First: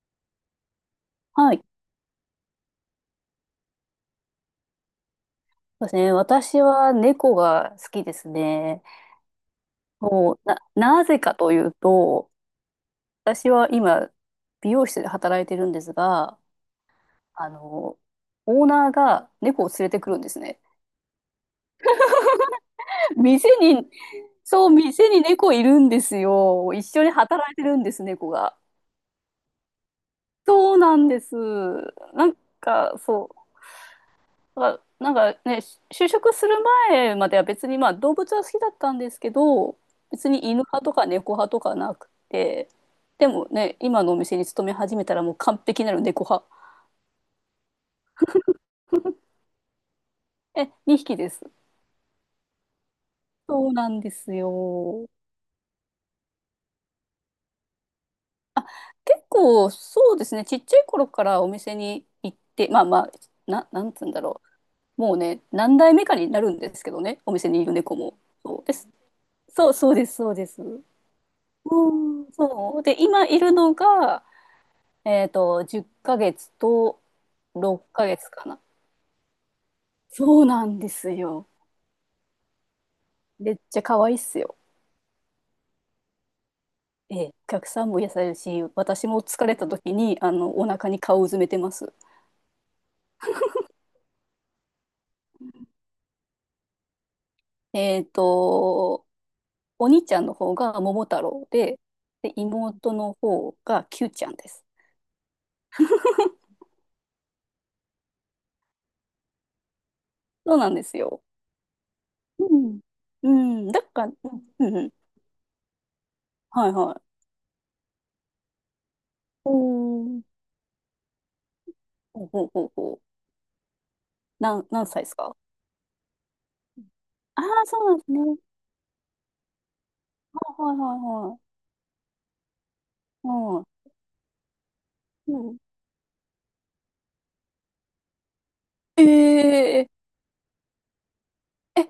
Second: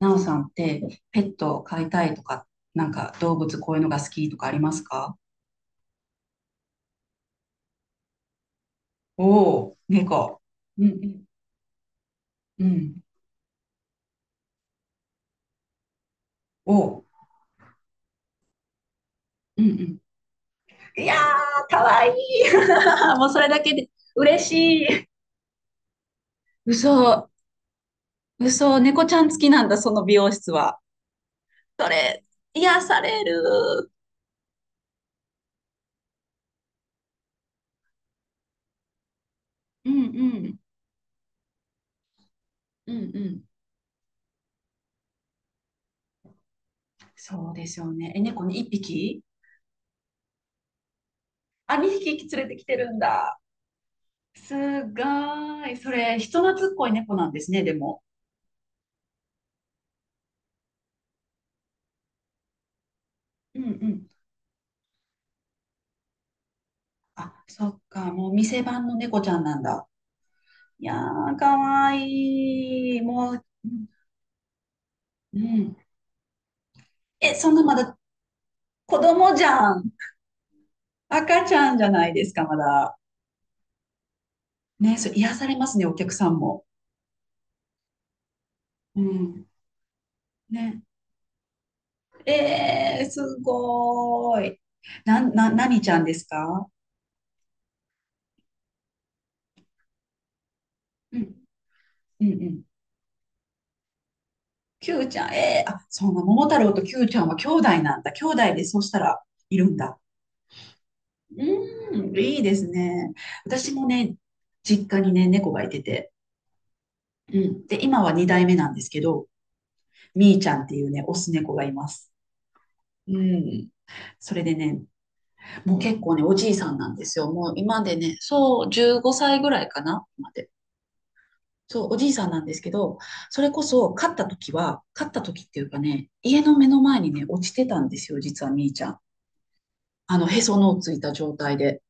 なおさんってペッはトをい。飼いたいとか、なんか動物こういうのが好きとかありますか？そうですね。私は猫が好きですね。おお、も猫。う、うなぜんかというと、うん。うん。私は今、美容室で働いてるんですが、おう。あの、オーナーがう猫んをう連れん。てくるんですね。いやー、かわいい。もうそれ店だけでに、嬉そう、しい。店に猫いるんですよ。一緒に嘘、働いてるんです、猫が。嘘、猫ちゃん好きなんだ、その美容室そは。うなんです。それ、なん癒か、されそう。る。だからなんかね、就職する前までは別にまあ動物は好きだったんですけど、うん別うにん犬派とか猫派とかなくて、うんうでん。もね、今のお店に勤め始めたらもう完璧なる猫派。そうですよね。え、猫に一匹？ え、2匹です。あ、2匹連れてきてるんだ。そうなんですすごよ。ーい。それ、人懐っこい猫なんですね、でも。結構そうですね、ちっちゃい頃からお店に行って、まあまあ、うんうなんつうん。んだろう。もうね、何代目かになるんですけどね、おあ、店にいそるっ猫か、も。もうそ店うで番す。の猫ちゃんなんそう、だ。そうです、そうです。いやー、かうわん、そう。いで、い。今もいう、るうのんが、うん。10ヶ月とえ、そんなま6だヶ月かな。子供じゃん。そうなんです赤よ。ちゃんじゃないですか、まだ。めっちゃ可愛いっすよ。ね、そう癒されますね、お客さんも。ええ、お客さんも癒されるし、う私も疲ん。れた時に、おね。腹に顔をうずめてます。えー、すごーい。なん、な、何ちゃんですか？えっと、お兄ちゃんの方が桃う太ん、郎で、うん、で、うん。妹の方がキューちゃんです。キューちゃん、あ、そんな、桃 太郎とキューちゃんは兄弟なんだ。兄弟で、そうしたら、いるんだ。そうなんですよ。うーん、いいうですん。ね。うん。私だもから、ね、うん、うんう実ん。家にね、猫がいてて。はいはい。うん。で、今は2代目なんですけど、おー。みーちゃんっていうね、オス猫がいます。ほうほうほうほうう。ん。それでね、何歳ですか？もう結構ね、おじいさんなんですよ。ああもうー、そ今うなでんですね、ね。はそう、15歳ぐらいかな、まいで。はいはいはい。そう、おじいさんなんですけど、それうこん。そ、飼ったう時ってん。いうかね、家の目の前にね、落ちてたんですよ、実はみーちゃん。えー、へその緒ついた状態で。ええ、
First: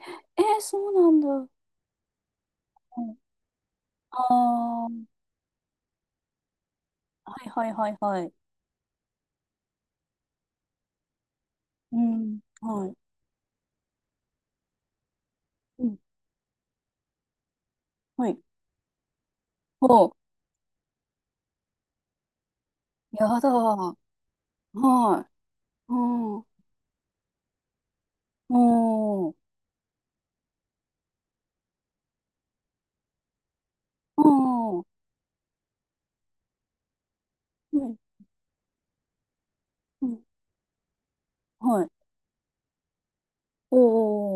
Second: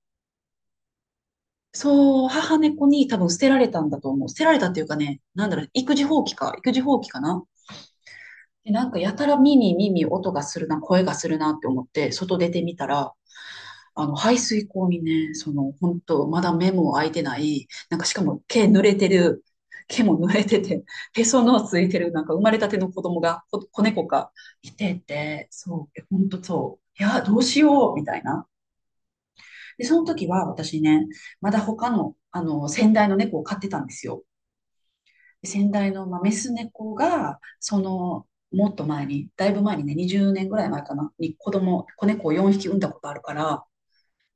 え、そうなんだ。そう、母猫うに多ん、分捨てられたんだと思う。捨てられたっていうあかね、なんだろう、育児放棄かあ、はな。いはいはいはい。で、なんかやたら音がするな、声がするなって思っうて、外ん。出てみたはい。ら、排水溝にね、うん。本当まだ目も開いてない、なんかしかはい。も毛おう、も濡れてて、へその緒ついてる、なんか生まれたての子供やが、だ。こ子は猫か、いてい。て、そう、ほんうとん。そう、いや、どうしよう、みたいな。おー。で、その時は私ね、まだ他の、先代の猫を飼ってたんですよ。うん。で先代の、まあ、メス猫が、うん。もっと前に、だいぶ前にね、うん、20年ぐらい前かな、にはい。子猫を4匹産んだことあるから、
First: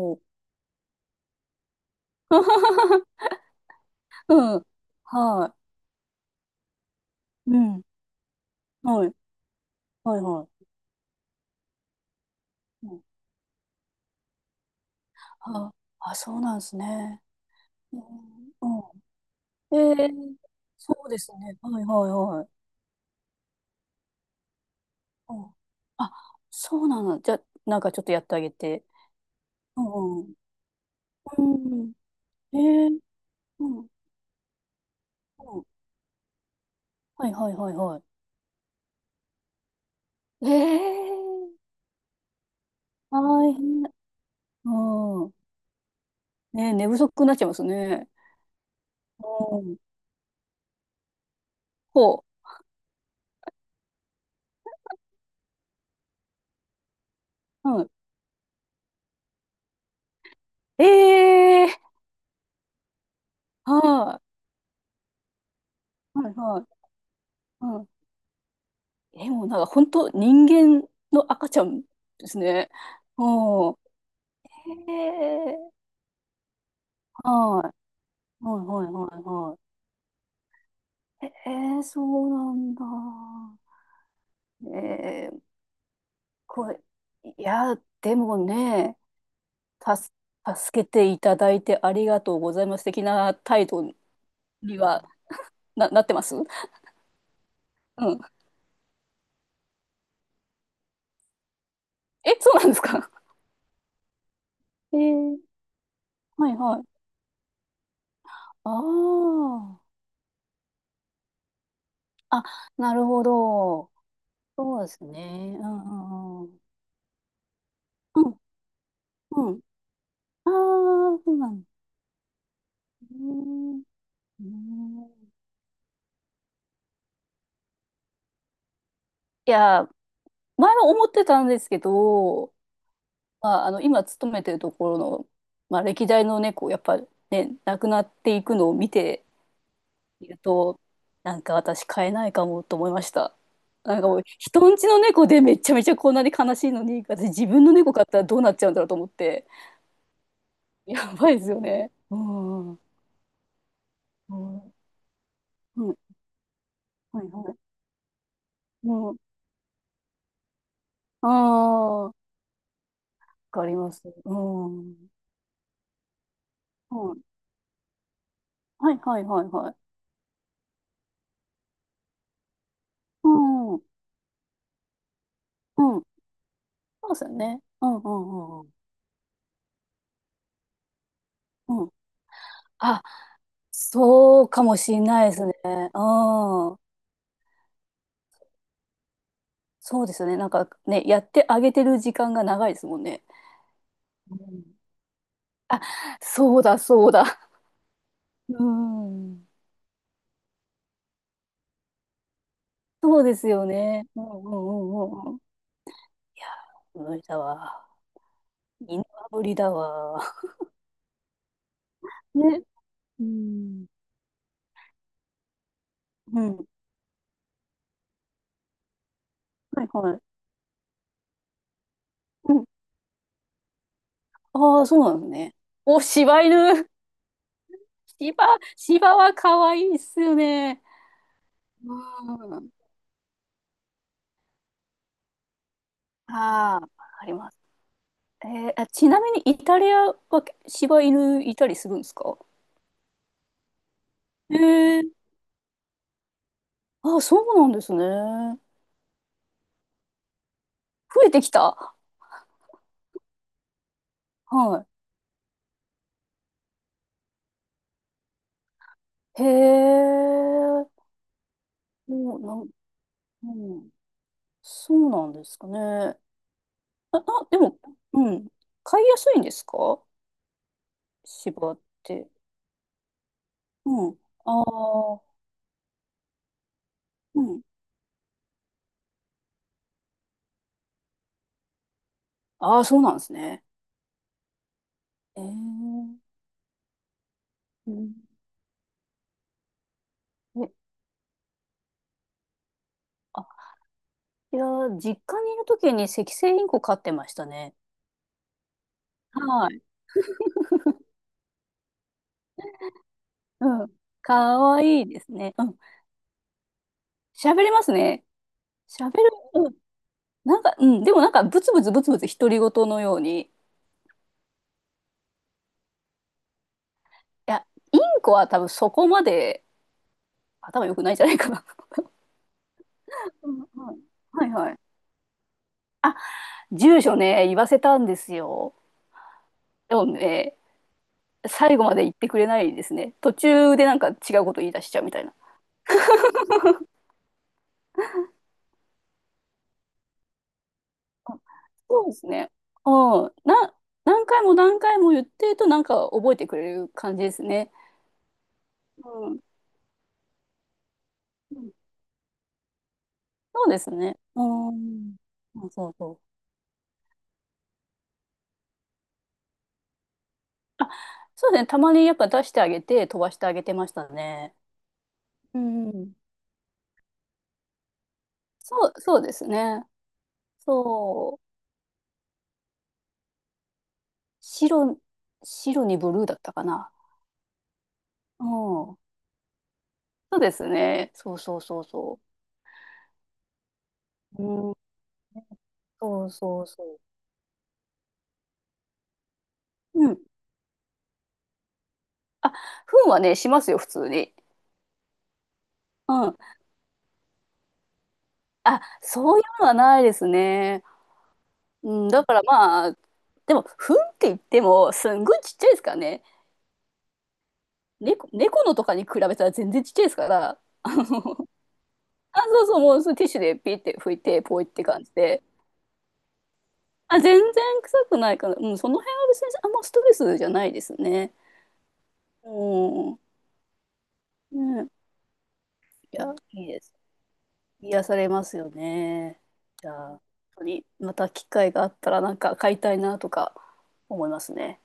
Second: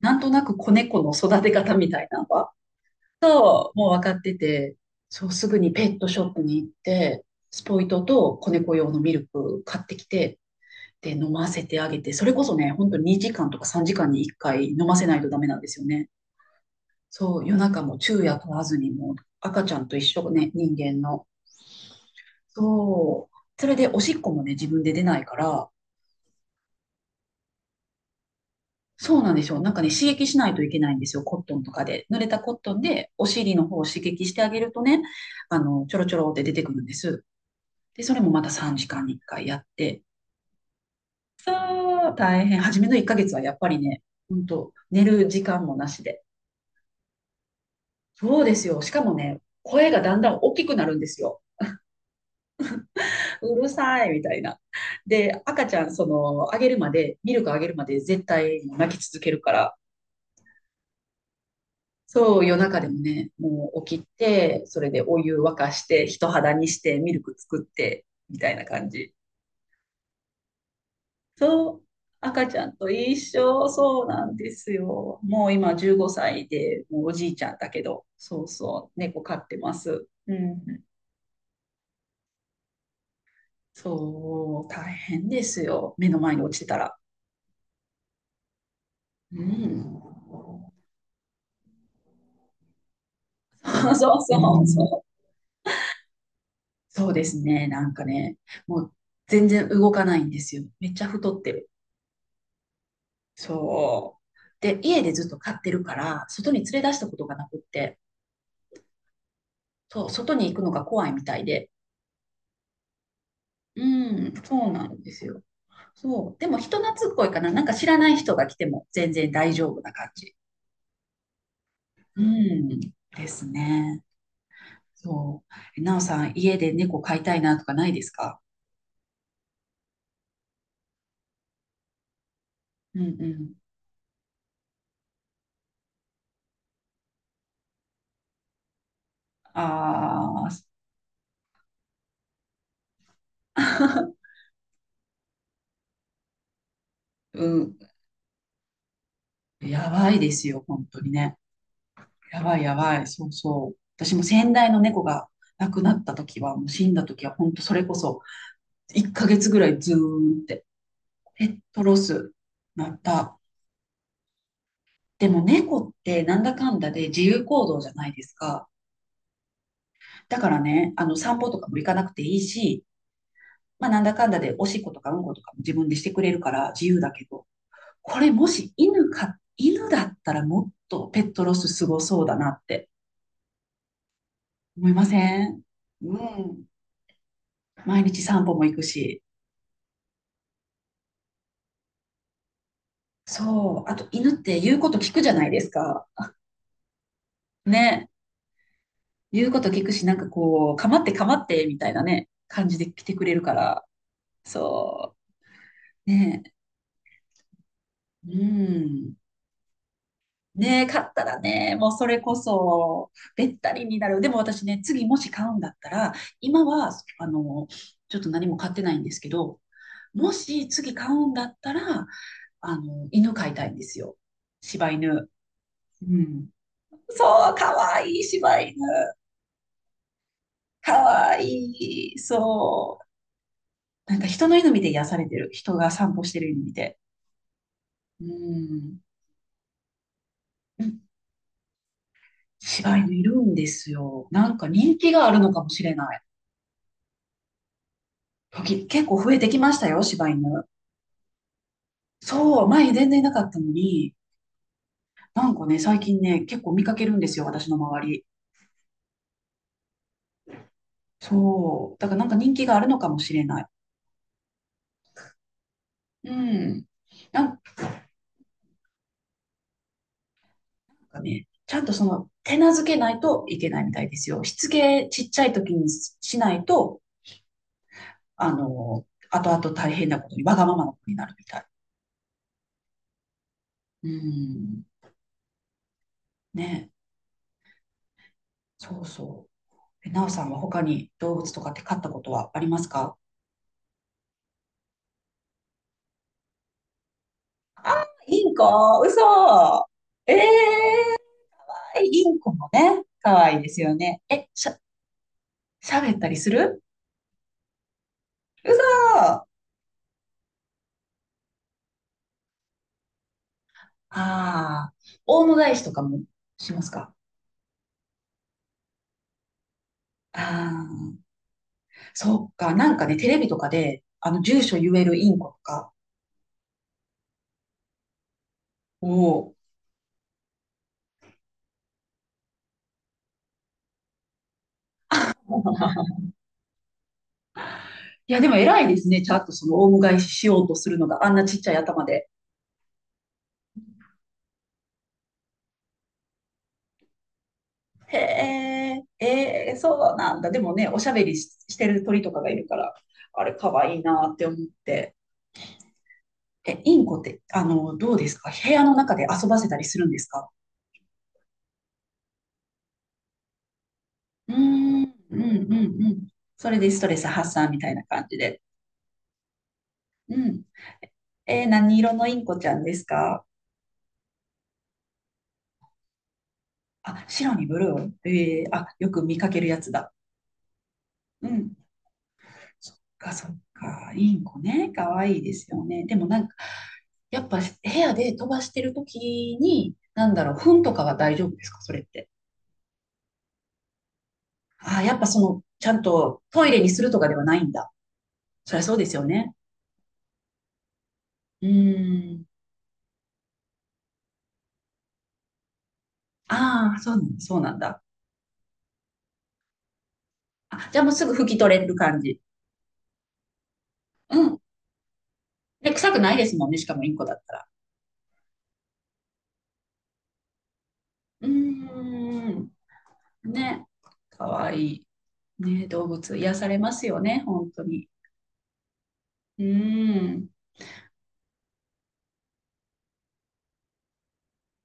なー。んとなく子猫の育て方みたいなのは、もう分かってうん。て、そう、すはぐい。にペットショップに行って、うスポん。イトと子はい、うん、うん、うん、うん、うん、はい、おー、うん、は猫用のい、うん、ミルはク買ってきい、て、はい。で、飲ませてあげて、それこそね、う本当にん、2時間とか3時間に1回飲ませないとダメなんであ、すよね。あ、そうなんですね。そう、夜中もうん。昼夜問わずにもうう赤ちゃんと一ん、え緒ー、ね、人そ間うでの。すね。はいはいはい。そう。それでおしっこもね、自分で出ないかお、ら、あ、そうなの。じゃあ、なんかちょっとやってあげて。そうなんですよ。なんかうね、刺んう激ん。しないといけないんですよ。コうットンとんかうん。で。濡れたコットンえー、でお尻うの方ん、うをん。刺激してあげるとね、ちょろちょろって出てくるんです。はいはいはいはで、それもまた3時間に1回やって。い。えー、そう、大変。初めの1大ヶ月はやっぱり変。ね、ほんと、寝るうん。時間もなしで。ね、寝不足になっちゃいますね。そうですよ。しかもね、うん。声がだんだん大きくなるんですよ。ほうるさいみたいな。で、赤ちゃん、その、あげるまで、ミルクあげう。るうまん。で絶対泣き続けるから、えー、そう、夜中でもね、もう起きはて、それでお湯沸かして、い。人はい肌はい。にして、ミルク作っうん。て、みたいな感じ。え、もうなんか本当人間の赤ちゃそう、んです赤ちゃね。んと一緒、うん。えそうなんですよ。もう今ー、15歳で、もうおじいちゃんだはけど、そい。うはいはそいう、は猫い飼っはてます。うん、い。えー、そうなんだ。そう、大変えー、ですよ。目の前に落ちてこたれ、ら。いや、でもね、う助ん。助けていただいてありがとうございます的な 態度そうそうにそう。はなってます、うそうですね。なんかん。ね、もう全然動かないんですよ。めっちゃ太ってる。え、そうなんですか？そう。で、え家でずっとー、飼ってるから、は外いには連れ出い。したことがなくって、あそう、外に行くのが怖いみたいで。あ。あ、なるほうど。ん、そうそうなでんすですよ。ね。うんそう。うんでうん。も人懐っこいかな。なんか知らないう人んが来ても全然う大ん。丈夫な感じ。ああ、そうなんでうん、すですね。ね。うん、そう。なおさん、家で猫飼いたいなとかないですか？いや、前は思ってたんですけど、うんうん。まあ、あの今勤めてるところの、まあ、歴代の猫やっぱね、亡くなっていくのを見ているああ、となんか私飼えないかもと思いました。なんかもう 人んちの猫でめちゃめちゃこんなに悲しいのに私自う分のん、猫飼ったらどうなっちゃうんだろうと思って、やばいですよ、本当にやばね。いですよね、うやばいんうやんばい、そうそう。私もう先代ん、の猫が亡くなった時は、もう死んだは時いは、は本当そい、れこそ、う1ん、ヶ月ぐらいずーんって、ああペットロー、わスなった。かります、うんでも猫ってなんだかんだでう自ん、由行動じゃないですか。はいはいはいはい、だからね、あの散歩とかも行かなくていいし、うんうん、まあなんだかんだでおしっことかうんことかも自分でしてそくれるから自由うだですけよど、ね、うんうこれもんうしん犬だったらもっとペットロスうんすうん、ごそうだなってあ、そうかも思しいれませないですね。ん？うん。うん。毎日散歩も行くし。そうですね。なんかね、やってあげてる時間が長いですもんね。そう。あと、犬っうて言ん、うこと聞くじゃないですか。そうだ、そうだ。ね。うん。言うこと聞くし、なんかこう、かまってかまって、みたいなね、感じで来てそうくれでるすかよら。ね。うんうんうそんうん、いう。ね。やー、無理だわ。う犬ん。は無理だわ。ね、買ったらね、もうそれこね。そ、うべったりん。になる。でも私ね、次もし買うんだったら、う今ん。は、あの、ちょっと何も買ってないんですけど、はいはい。もし次買うんだったら、うん。犬飼いたいんですよ。ああ、柴そうなの犬。ね。お、う柴ん。犬。そう、かわいい柴、柴犬。柴は可愛いっすよね。かわいうい。ん。そう。なんか人の犬見て癒されてる。人が散歩してる犬見ああ、わて。かります。うえー、あ、ん。ちなみにイタリアは柴犬いたりするんですか？柴犬いるんですよ。なへんか人え、気がー。あるのかもしれない。あ、そうなんですね。時結構増えてきましたよ、柴犬。増えてきた。そう、前全然いなかったのに、はなんかね、最近ね、結構見かけるんですよ、私の周り。い。へえ。そう。だからなんかも人気があるのかもしれうなない。ん、うん、そうなんですかね。うん。あ、なあ、でんも、うん。飼いやすいんですか、かね、柴ちっゃんとそて。の手なずけないといけないみたいうでん。すよ。しつけあちっあ、ちゃい時にしないとうん。後々大変なことに、わがままな子になるみたい。ああ、そうなんですね。うん。ええ。ね。うん。そうそう。なおさんはえ、他に動物とかって飼ったことはありますか？あ、いや、実家にいるときにセキセイインコ飼ってましたね。インコ、嘘。はい、ええー、インコもね、可愛いですうん。よね。かえ、しゃ、わいいですね。うん。喋ったりする？喋りますね。嘘。喋る。うん。なんか、うん。でもなんか、ブツブツブツブツ独り言のように。いああ、大野返しとかもしますか？や、インコは多分そこまであ頭良くないんあ、じゃないかな。そっか。なんかね、テレビうとんうかん、で、はい住は所い。言えるインコとかあ、住所ね、言わせたんですよ。を、でもね、最後まで言ってくれないですね。途中でなんか違うこと言い出しちゃうみたいな。いや、でも偉いですね。ちゃんとオウム返ししようとするのが、あんあ、なちっちゃいそ頭うですで。ね。うん。何回も何回も言ってるとなんか覚えてくれる感じですね。へえ、うん。ええ、そうなんだ。でもね、おしゃべりし、してる鳥とかがいるから、あれ、そかうでわすいいね。なって思っうて。ん、そうそうそう。え、インコって、どうですか？部屋の中で遊ばせたりするんですか？そうですね。たまにやっぱ出してあげて飛ばしてあげてましたうーね。ん、うん、ううん、うん。ん。それでストレス発散みたいな感じで。そう、そうですね。うん。そう。えー、何色のインコちゃんですか？白、白にブルーだったかな。あ、白にブルー。えー、あ、うん。よく見かけるやつだ。そうですね。そううそうん、そうそそっかそっか、インコう。うん。ね、可愛いですよね。でそもうなんか、そうそやっぱ部屋で飛ばしてる時に、う。うん。なんだろう、糞とかは大丈夫ですか、それって。あ、糞はね、しますよ、普通に。ああ、やっぱちゃんうん。とトイレにするとかではないんだ。そりあ、ゃそうですよそういね。うのはないですね。ううん。だかーらん。まあ、でも、糞って言っても、すんごいちっちゃいですからね。ああ、そうなんだ、そうなんだ。猫のとかに比べたら全然ちっちゃいですから、あ、じゃあもうすぐ拭き取れる感じ。あ、そうそう、もうそのティッシュでピーって拭いうて、ん。ポイって感じで、で、臭くないですもんね、しかもインあ、コだ全った然ら。臭くないから、うん、その辺は別にあんまストレスじゃないですね。うーん。うん。ね。かわいね、い。ね、動いや、物癒いさいれでます。すよね、本当癒に。されますよね。うじゃあ、本ーん。当にまた機会があったらなんか買いたいなとか思いますね。